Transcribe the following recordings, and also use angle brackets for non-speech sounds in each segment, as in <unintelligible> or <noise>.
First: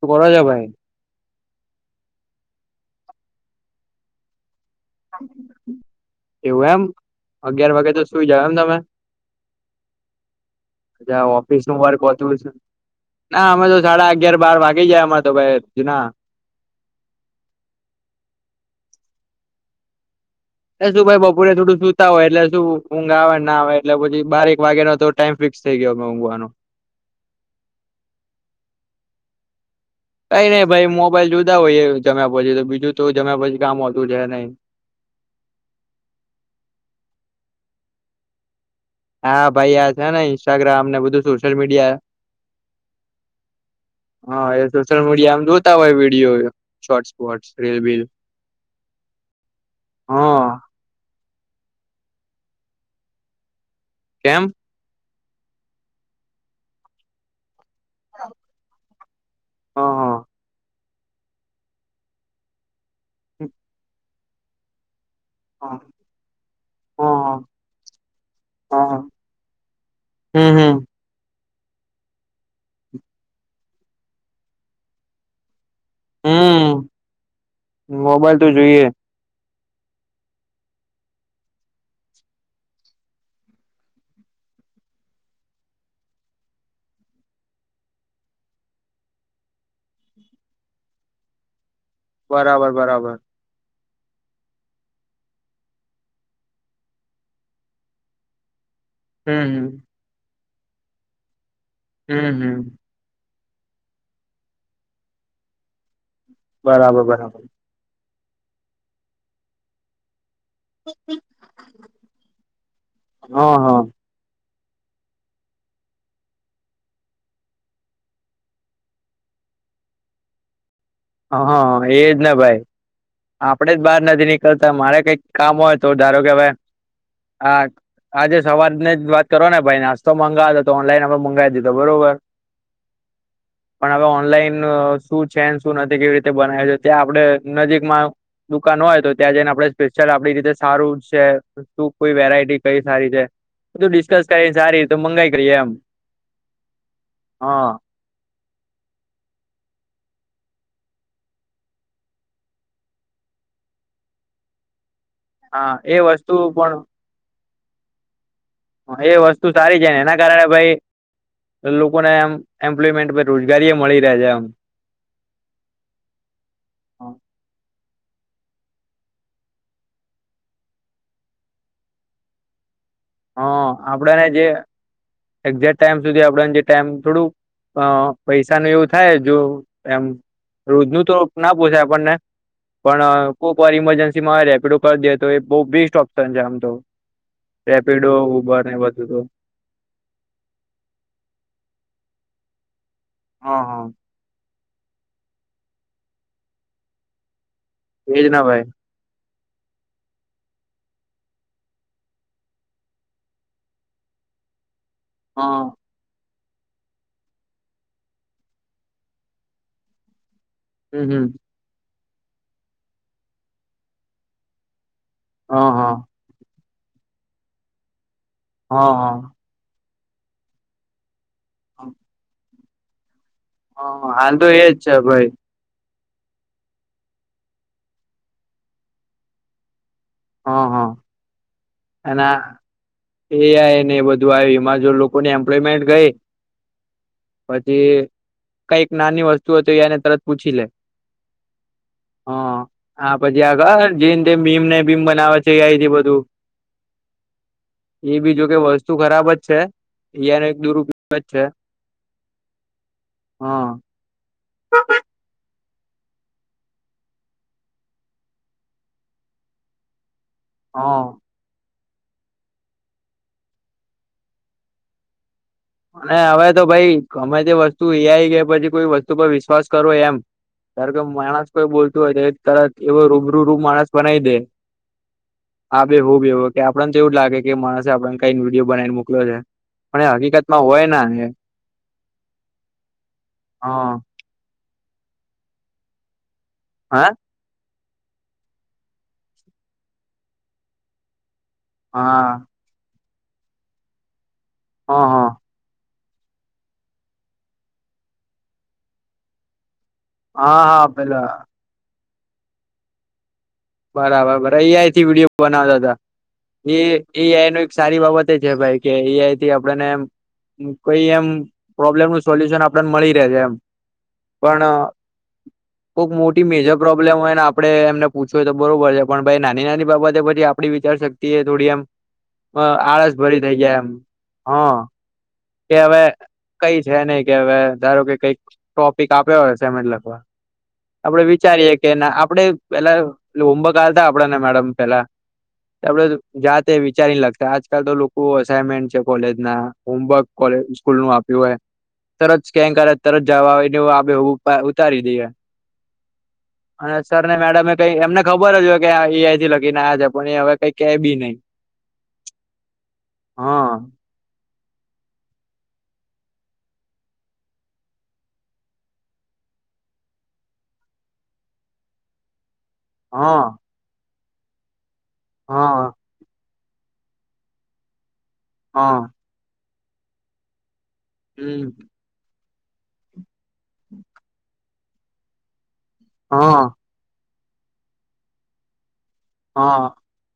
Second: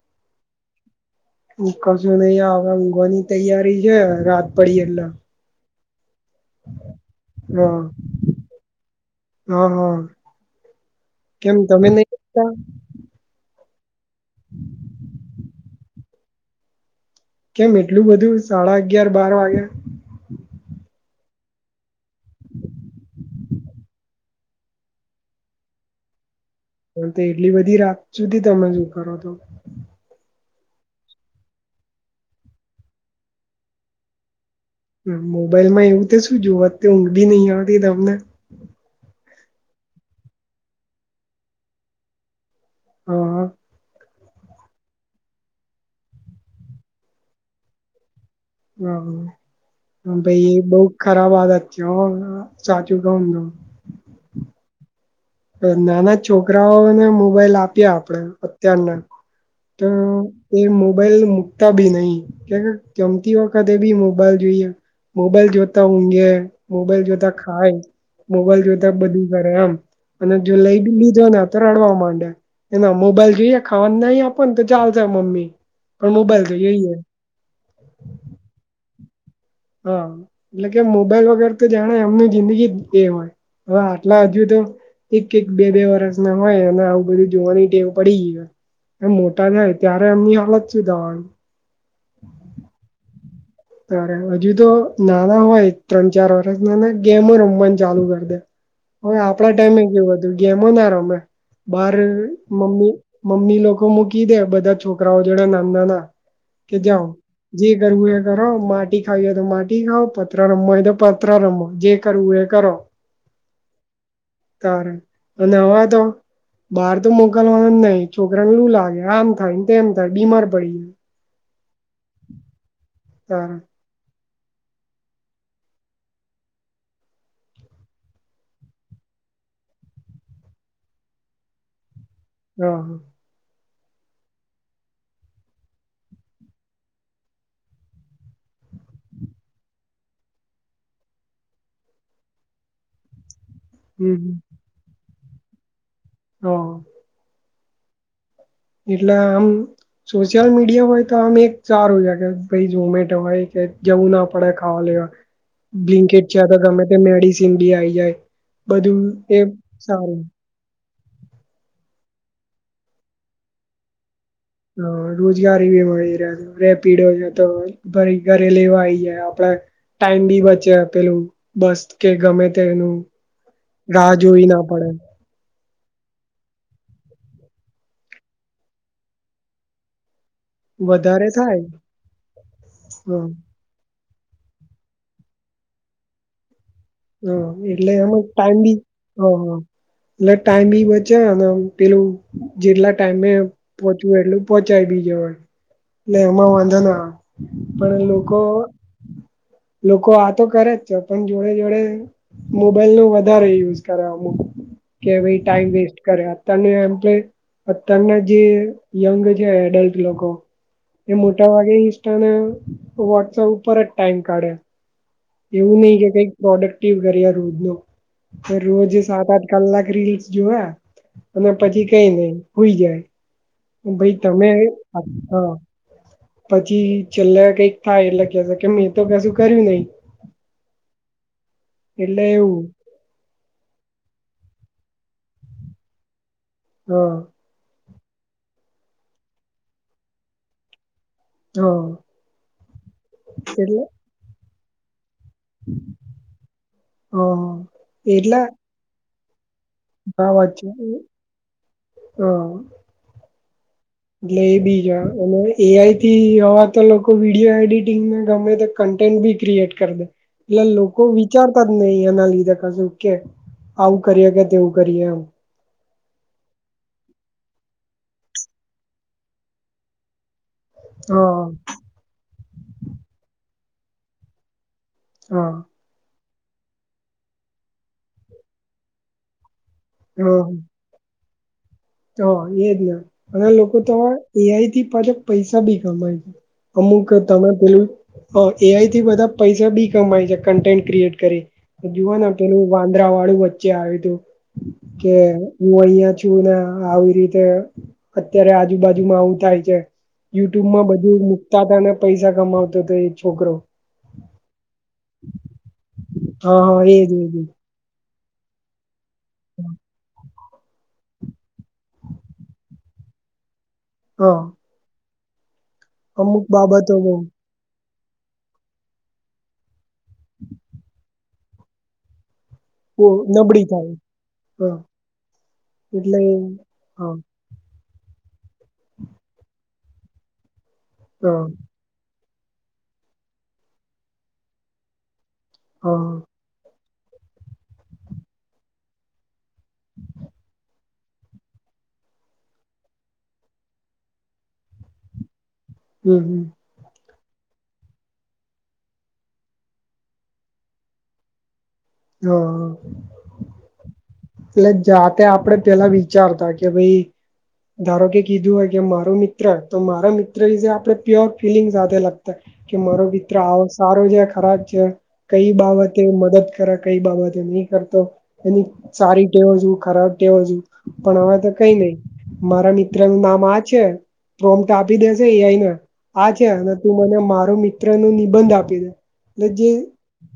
તો કરોને ભાઈ <inaudible> હું કશું નહીં હવે ઊંઘવાની તૈયારી છે રાત પડી એટલે એવું એમ અગિયાર હા વાગે તો સુઈ જાવ એમ તમે હા હા <unintelligible> કેમ ઓફિસનું તમે વર્ક નહી હોતું ઊંઘતા? હશે ના અમે તો સાડા અગિયાર બાર વાગી જાય અમારે તો ભાઈ <inaudible> જ ના કેમ એટલું બધું સાડા અગિયાર બાર વાગે એ શું ભાઈ બપોરે થોડું સુતા હોય એટલે શું ઊંઘ આવે નાઆવે એટલે પછી બાર‌એક વાગ્યાનો ટાઈમ ફિક્સ -ક્સ થઈ ગયો મેઊંઘવાનો હ તો એટલી બધી રાત સુધી તમે શું કરો તો કંઈ નઈ ભાઈ મોબાઈલ જુતા હોય જમ્યા પછી તો બીજું તો જમ્યા પછી કામ હોતું છે નઈ મોબાઈલમાં એવું તે શું જોવતે ઊંઘય નહી આવતી તમને હા ભાઈ આ છે ને ઇન્સ્ટાગ્રામને બધું સોશિયલ મીડિયા હા હા હા એ સોશિયલ મીડિયામ જોતા હોય વિડીયો શોર્ટ્સ-બોટ્સ રીલ-બીલ હ ભાઈ એ બહુ ખત <unintelligible> સાચું કહુંને તો કેમ નાના છોકરાઓને મોબાઈલ આપ્યા આપણેે અત્યારના હ તો એ મોબાઈલ મુકતા બી નહીં ક્યારેક જમતી વખતે બી મોબ બાઈલ જોઈએ મોબાઈલ હ જોતા ઊંઘે હ મોબાઈલ જોતા ખાય મોબાઈલ હ જોતા હ બધું ઘરે એમ અને હમ જો હમ અઈડુ ને તો <unintelligible> તો રડવા માંડે એના મોબાઈલ જોઈએ ખાવા નહી આપોને તો ચાલશે મમ્મી પણ મોબાઈલ હમ જોઈએને મોબાઈલ તો જોઈએ હા એટલે કે મોબાઈલ વગેર તો જાણે એમનું જિંદગી જ એ હોય. હા આટલા હજુ તો એક-એક, બે-બે વરષના હોય અને આવું બધું જોવાની ટેવ પડી ગયય અને મોટા થાય ત્યારે એમની હાલત શું થવાની બરાબર બરાબર અરે હજુ તો નાના હોય ત્રણ ચાર વરષ ના ગેમો રમવાનું ચાલુ કરી દે હવે હમ આપડા હમ ટાઈમે કેવું હતું ગેમોના રમે બાર હમ હમ મમ્મી મમ્મી લોકો મૂકી દે બધા છોકરાઓ જોડે નાંદ ના કે બરાબર જાઓ બરાબર જે કરવું એ કરો માટી ખાવ હો તો માટી ખાાવ પ પતરા રમવું હોય તો પતરા રમો જે કરવું એ કરો હા હા તારે અને હવા તો બહાર તો મોકલવાનું નહી છોકરાને લું લાગે આમ થાય ને તેમ થાય બીમાર પડી હા એજ ને ભાઈ તારે આપડે જ બહાર થી નીકળતા મારે કઈક કામ હોય તો ધારો કે હવે હા આજે સવાર જ વાત કરો ને ભાઈ નાસ્તો મંગાવતો તો ઓનલાઈન અમે મંગાવી દીધો બરોબર. હા. પણ હવે ઓનલાઈન શું છે શું નથી કેવી રીતે બનાવે છે ત્યાં આપડે નજીકમાં દુકાન હોય તો ત્યાં જઈને આપણે સ્પેશિયલ આપડી રીતે સારું છે શું કોઈ વેરાયટી કઈ સારી છે. બધું ડિસ્કસ કરી સારી રીતે મંગાઈ કરીએ એમ હા. હા. એટલે આમ સોશિયલ મીડિયા હોય તો આમ એક સારું છે કે ભાઈ ઝોમેટો હોય કે જવું ના પડે ખાવા લેવા હા એ બ્લિંકિટ વસ્તુ છે તો પણ ગમે તે મેડિસિન બી આવી જાય. બધું એ વસ્તુ સારી છે ને એના સારું કારણે ભાઈ લોકોને એમ એમ્પ્લોયમેન્ટ રોજગારી એ મળી રહે છે આમ હ રોજગારી બી મળી રેહ છે રેપિડો છે તો ભરી ઘરે લેવા આવી જાય આપડે ટાઈમ બી બચે પેલું બસ કે ગમે તે એનું હ આપડેને જે એક્જે ટાઈમ સુધી આપડ જે ટાઈમ થોડું પૈસાનું એવું થાય જો એમ રોજનું તો વધારે ના થાય પોસાય આપણને પણ હ કોક વાર ઈમરજન્સી રેપિડો કરી દે તો એ બહુ બેસ્ટ ઓપ્શન છે આમ તો હા એટલે રેપિડો આમાં ટાઈમ ઉબર બી ને બધું તો હ હ એટલે ટાઈમ બી બચે અને પેલું જેટલા ટાઈમે હા હા પહોચવું એટલું પોહોંચાય બી જવાય એટલે એમાં વાંધા ન આવે પણ એજ લોકો ના ભાઈ લોકો આ તો કરે જ છે પણ જોડે જોડે મોબાઈલ નો વધારે યુઝ કર કે ભ હા ટાઈમ વેસ્ટ કર્યા તને એમ્પ્લોય અત્યારના જે યંગ છે એડલ્ટ લોકો હમ એ હમ મોટા ભાગે ઈસ્ટાને વોટ્સપ ઉપર જ ટાઈમ કાઢ્યા હા એવું હા નહી કે કઈક પ્રોડક્ટિવ કર્યા રોજ નો રોજ હા સાત આઠ કલાક રીલ્સ જોયા અને પછી હા કઈ નહી હુઈ જાય હા ભય હાલ તો તમે એજ છે ભાઈ હા પછી છેલ્લા કઈક થાય એટલે કે કે મેં તો કશું કર્યું નહિ હા હા એટલે એવું એ આને એ બધું આવ્યું એમાં જો લોકોને એમ્પ્લોયમેન્ટ ગઈ હા પછી કઈક નાની વસ્તુ હો તો એને તરત પૂછી લે હા હ આ પછી એટલે આગળ જેમ જેમ ભીમ ને ભીમ બની આવે છે એઆયથી બધું હા એ બી એટલા જોકે વસ્તુ ખરાબ જ છે અયાનો એક દુરપયો જ છે. હા. એટલે એ બીજા અને એઆઈ થી હવ તો લોકો વિડિયો એડિટિંગમાં ગમે તો કન્ટેન્ટ બી ક્રિએટ કરી દે. એટલે લોકો હા વિચાર કર અહીયા ના લીધે કશુંક કે આવું કરીએ કે તેવું કરીએે એમ અને હવે તો ભાઈ ગમે તે વસ્તુ આઈ કે પછી કોઈ વસ્તુ પર વિશ્વાસ કરો એમ તાર કે હા માણસ કોઈ બોલતું હોય તો તરત એવ રૂબરૂ રૂબ માણસ બનાવી દે. હા આ બે હ બેવ આપણને તો એવું જ લાગે કે માણસે આપને કઈ વિડીયો બનાવીને મોકલો્યો છે પણ હ એ હકીકતમાં હોય ના એ હ એજ અને લોકો હા તો એઆઈ થી પાછા પૈસા બી કમાય છે અમુક હા તમે પેલું એઆઈથી બધા પૈસા બી કમાય છે કન્ટેન્ટ ક્રિએટ કરી હા જુવાને પલું વાંદરા વાળું વચ્ચે આવ્યું તું હા કે હા હું અહિયાં છ શું ને આવી રીતે અત્યારે આજુ બાાજુમાં આવું થાય છે હા હા યુટ્યુબમાં બધું પેલા મકતા હતા પૈસા કમાવતો હતો એ છોકરો બરાબર બરાબ એઆઈથી વિડીયો બનાવતા હા હા હતા એજ એ એજ એજ. એઆઈ ન એક સારી બાબત ભ કે એઈથી આપ કોઈ એમ પ્રોબ્લેમ નું સોલ્યુશન આપ મળી રહે છે એમ હા પણ ખુક અમુક મોટી મેજર બાબતો બહુ પ્રોબ્લેમ હોય ને આપડે એમને ય તો બરોબર છે પણ ભાઈ નાની નાની બાબતે પછી આપડી વિચાર શક્તિ એ થોડી એમ અ બહુ આળસ ભરી થઇ નબળી ગાય એમ થાય હા કે હવે એટલે કઈ છે હા નઈ કે હવે ધારો કે કઈ ટોપિક આપ્યો હશે મતલ આપડે હા વિચારીએે કે આપ પેલા હોમવર્કતા આપડ ને મેડમ પેલા આપડે હા જાતે વિચારી લાગતા આજકાલ તો લોકો અઇનમેન્ટ છે કોલેજ ના હોમવર્ક કો સ્કૂલ નું આપ્યું હોય તરત સ્કેન કરે તરત જવા હોય એ આપે ઉતારી દઈએ હમ હમ અને સર ને મેડમમે કઈ એમને ખબર જ હોય કે આ એઆઈ થી લખીને્યા છે પણ એ હવે કઈ કે બી નહી હા હા એટલે જાતે આપે પેલા વિચારતા કે ભાઈ ધારો કે કીધું હોય કે મારું મિત્ર તો મારા મિત્ર આપે પ્યોર ફિલિંગ સાથે લાગતા કે મારો મિત્ર હા આવો સારો છે ખરાબ છે કઈ હા બાબતે મદદ ખરા કઈ બાબતે નહી કરતો એની હા સારી ટેવો છ ખરાબ ટેવો છું પણ હવે તો કઈ હમ નહી મારા મિત્ર નું નામ આ જ પ્રોમ ટા આપી દેશે એને આ છે હા અને તું મને મા મિત્ર નો નિબંધ આપે છે એટ જે હા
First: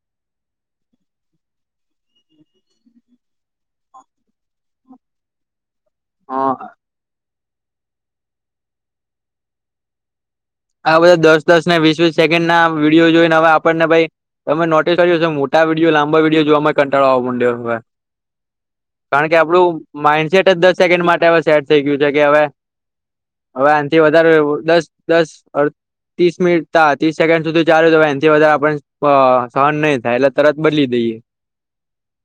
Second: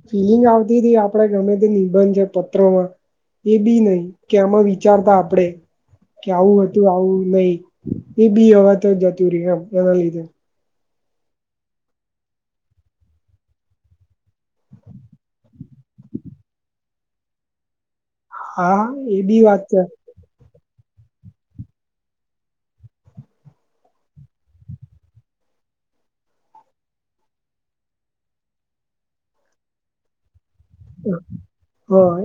ફિલિંગ આવતી હતી આપડે ગમે તે નિબંધ છે પત્રોમાં એ બી નહિ કે આમાં વિચારતા આપડે કે હા આવું હતું આવું નહી એ બી હવા તો જતું રહી આમ એના લીધે આ બધા દસ દસ ને વીસ વીસ સેકન્ડ ના વિડીયો જોઈને હવે આપણને ભાઈ તમે નોટિસ કર મોટા વિડીયો લાંબા વિડીયો જોવામાં કંટાળવા માંડ્યો હવે હા એ કારણ કે બી વાત આપણું છે માઈન્ડસેટ જ દસ સેકન્ડ માટે હવે સેડ થઈ ગયું છે કે હવે હવે આથી વધારે દસ દસ ત્રીસ મિનિટ ત્રીસ સેકન્ડ સુધી ચાલુ તો એથી વધારે આપ સહન નહી થાય એટ હા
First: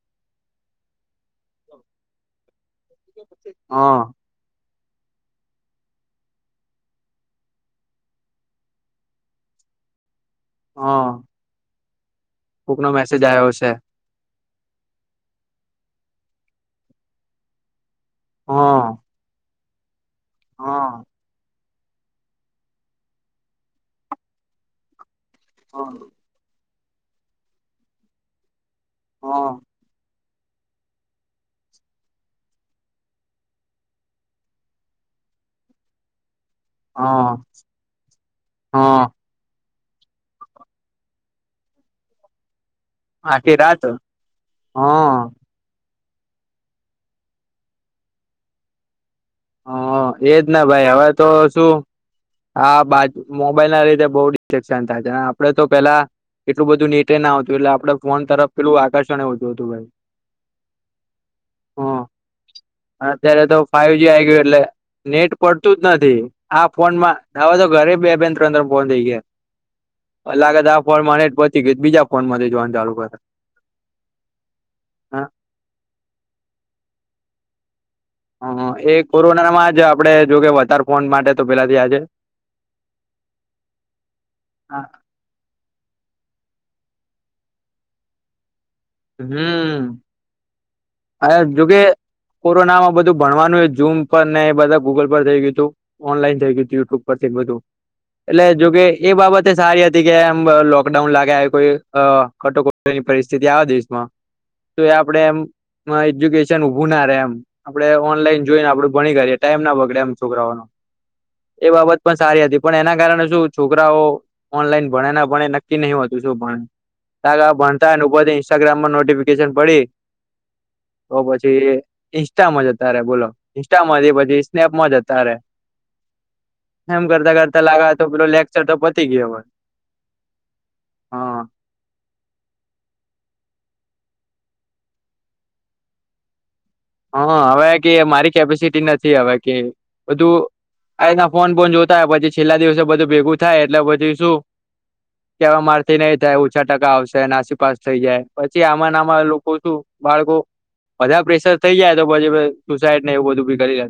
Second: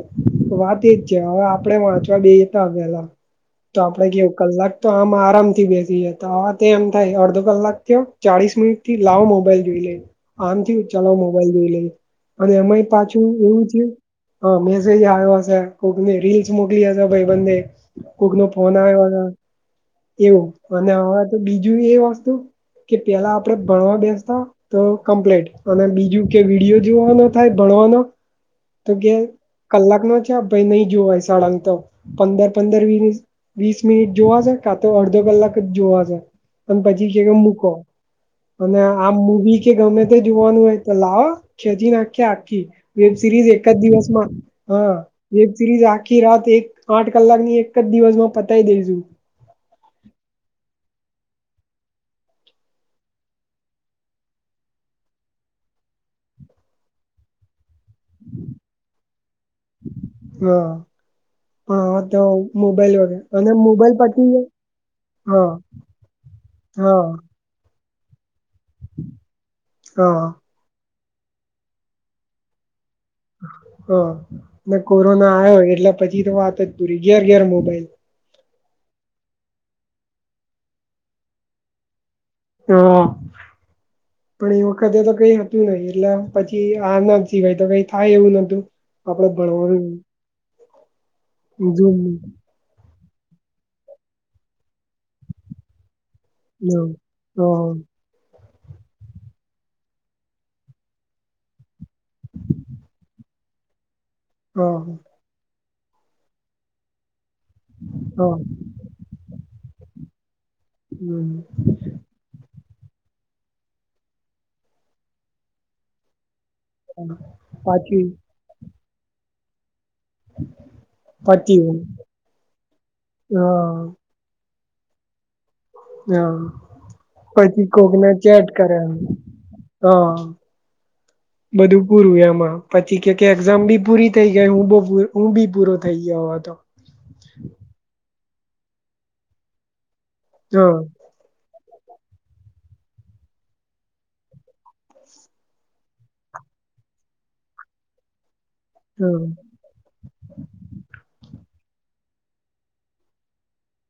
વાત એજ છે હવે આપણેે વાંચવા બે પેલા તો હા આપડે કેવ કલાક તો આમ આરામ થી બેસી જતા હ તો એમ થાય અડધો કલાક કયો ચાલીસ મિનિટ થી લાવો મોબાઈલ જોઈ લઈ આમથી હા ચાલો મોબાઈલ જોઈ લઈ અને કોક એમાંય નો પાછું મેસેજ આવ્યો એવું છે થયું હ મેસેજ આ્યો હશે કોને રીલ્સ મોકલીશે ભ બને કોક નો ફોન હા આવે એવું અને હા હવે તો બીજું એ વસ્તુ કે પેલા આપડે ભણવા બેસતા તો કમ્પ્લેટ અને હા બીજું કે વિડીિયો જોવાનો થાય ભણવાનો તો કે કલાક નો ભાઈ નહી જોવાય સળંગ તો પંદર પંદર વીસ મિનિટ જોવાશે કા તો અડધો. કલાક જ જોવા છે અને પછી કે હા મૂકો અને હા આ મવી કે ગમે તે જોવાનું હોય તો લાવો ખેચી નાખ્યા આખી વેબ સિરીઝ આખી એક જ રાત દિવસમાં હ હા વેબ સિરીઝ આ આખી રાત એક આઠ કલાકની એક જ દિવસમાં પતાવી દેઈશું. હ એજ ના ભાઈ હવે તો શું આ બા મોબાઈલ ના લીધે બઉ ડિસ્ટેકસન થાય છે, આપડે તો પેલા એટલું બધું નેટેે ના આવતું એટલે આપડે ફોન તરફ પેલું આકર્ષણ હોતું હતું ભાઈ. હા હા તો મોબાઈલ વગેરે અને મોબાઈલ પર થઈ ગયું એટલે નેટ પડતું જ નથી આ હા ફોનમાં હવે તો ઘરે બે બેન ત્રણ ફોન થઈ હા ગયા, લાગે ત્યા ફોન <inaudible> બીજા ફોન માંથી જોવાનું ચાલુ કરે. હા કોરોના આવ્યો એટલે પછી તો વાત જ પૂરી ઘેર ઘેર મોબાઈલ. હ હ એ કોરોનામાં જ આપડે જોકે વધારે ફોન માટે તો પેલાથી આજે હ પણ એ વખતે તો કઈ હતું નહિ એટલે પછી આ ના જીવાય તો કઈ થાય એવું નોતું. હમ જોકે કોરોનામાં બધું ભણવાનું એ ઝૂમ પર ને એ બધા ગૂગલ પર થઈ ગયું હતું. ઓનલાઈન થઈ ગયું તું યુટ્યુબ પરથી બધું. હા એટલે જોકે એ બાબતે સારી હતી કે, આમ લોકડાઉન લાગ્યા કોઈ કટોકટી ની પરિસ્થિતિ આવા દેશમાં હા તો એ આપડે એમ એજ્યુકેશન ઉભું ના રહેે, એમ. આપડે હા ઓનલાઈન જોઈને આપડું ભણી કરીએ ટાઈમ ના બગડે એમ. છોકરાઓનો હમ એ બાબત પણ સારી હતી. પણ એના કારણે શું છોકરાઓ ઓનલાઈન ભણે ના ભણે નક્કી નહી હોતું, જોપણ. તાગા ભણતા પાછી લોકોની ઇન્સ્ટાગ્રામ માં નોટિફિકેશન પડી તો પતી ગયું. પછી ઇન્સ્ટામાં જતા રહે બોલો, હા ઇન્સ્ટામાંથી પછી સ્નેપમાં જતાારે. હા પછી કોકને તો પેલો ચેટ લેક્ચર તો કર્યા, પતી ગયો હવે હઅ હા બધું પૂરું એમાં પછી કે કે એક્ઝામ બી પૂરી થઈ ગઈ હું બવઉ હું બી પૂરો થઈ ગયો હતો. હા હવે કે મારી કેપેસિટી નથી હવે કે બધું હા આ એના ફોન બોન જોતા પછી છેલ્લા દિવસે બધું ભેગું થાય એટલે પછી શું કે હવે મારથી નહી થાય, ઓછા ટકા આવશે અને નાસી પાાસ થઇ જાય. પછી આમાં નામાં હા લોકો શુ, બાળકો બધા પ્રેશર થઈ તો પછી સુસાઈડ ને એવ બધુ બી કરી લે.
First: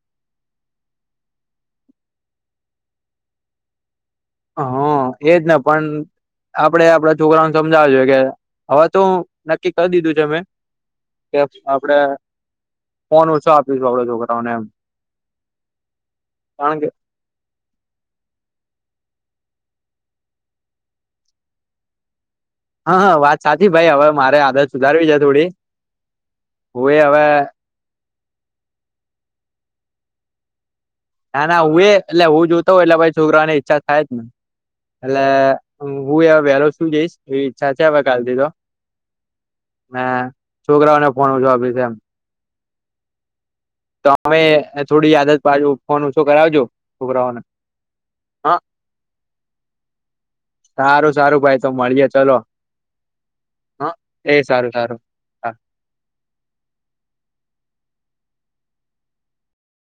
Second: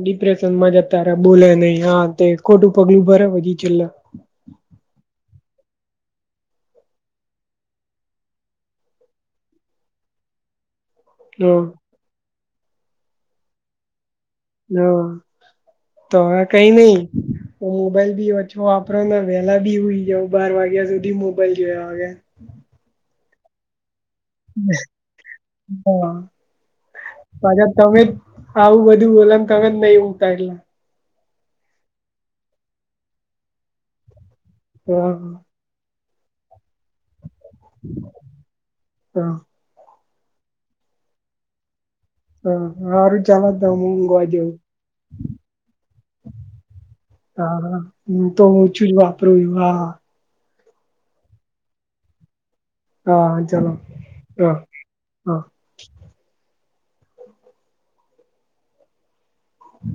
ડિપ્રેશનમાં જતારે બોલે નઈ, હા તે ખોટું પગલું ભરે પછી છેલ્લા. હઅ એજ ને પણ આપડે આપડા છોકરાું સમજાવે જોએ કે હવે, તો નક્કી કરી દીધું છે મેં કે હા આપડે ફોન ઓછો આપીશું આપડા છોકરાને. હા, તો હવે કઈ કારણ કે નઈ હું મોબાઈલ ભી ઓછો આપ પ્રના વેલા બી હુંઈ જાવ બાર વાગ્યા સુધી મોબાઈલ જોયા વાગે. હા હા વાત સાચી ભાઈ હવે મારે આદત સુધારવી છે થોડી હા હું એ હવે પાછા તમે જ આવું બધું બોલા તમે જ નઈ ઊઘતા એટલે. ના, ના હું એ લ્યા હું જ હુંતો હોય એટલે પછી છોકરાને ઈચ્છા થાય જ ને હા એટલે હુંઈ હવે વેલો શું જઈશ એવી ઈચ્છા છે હવે કાલથી તો. હા મેં છોકરાઓને ફોન ઓછો આપી છે એમ. હ હારું ચાલ. હું ઊંઘવા તમે જવ, થોડી આદત પાડજો ફોન ઓછો કરાવજો છોકરાઓને <unintelligible> હુ તો હા ઓછું જ વાપરું છું, હા. સારું સારું ભાઈ તો મળીએે ચલો. હા ચાલો હઅ એ હા સારું સારું હા.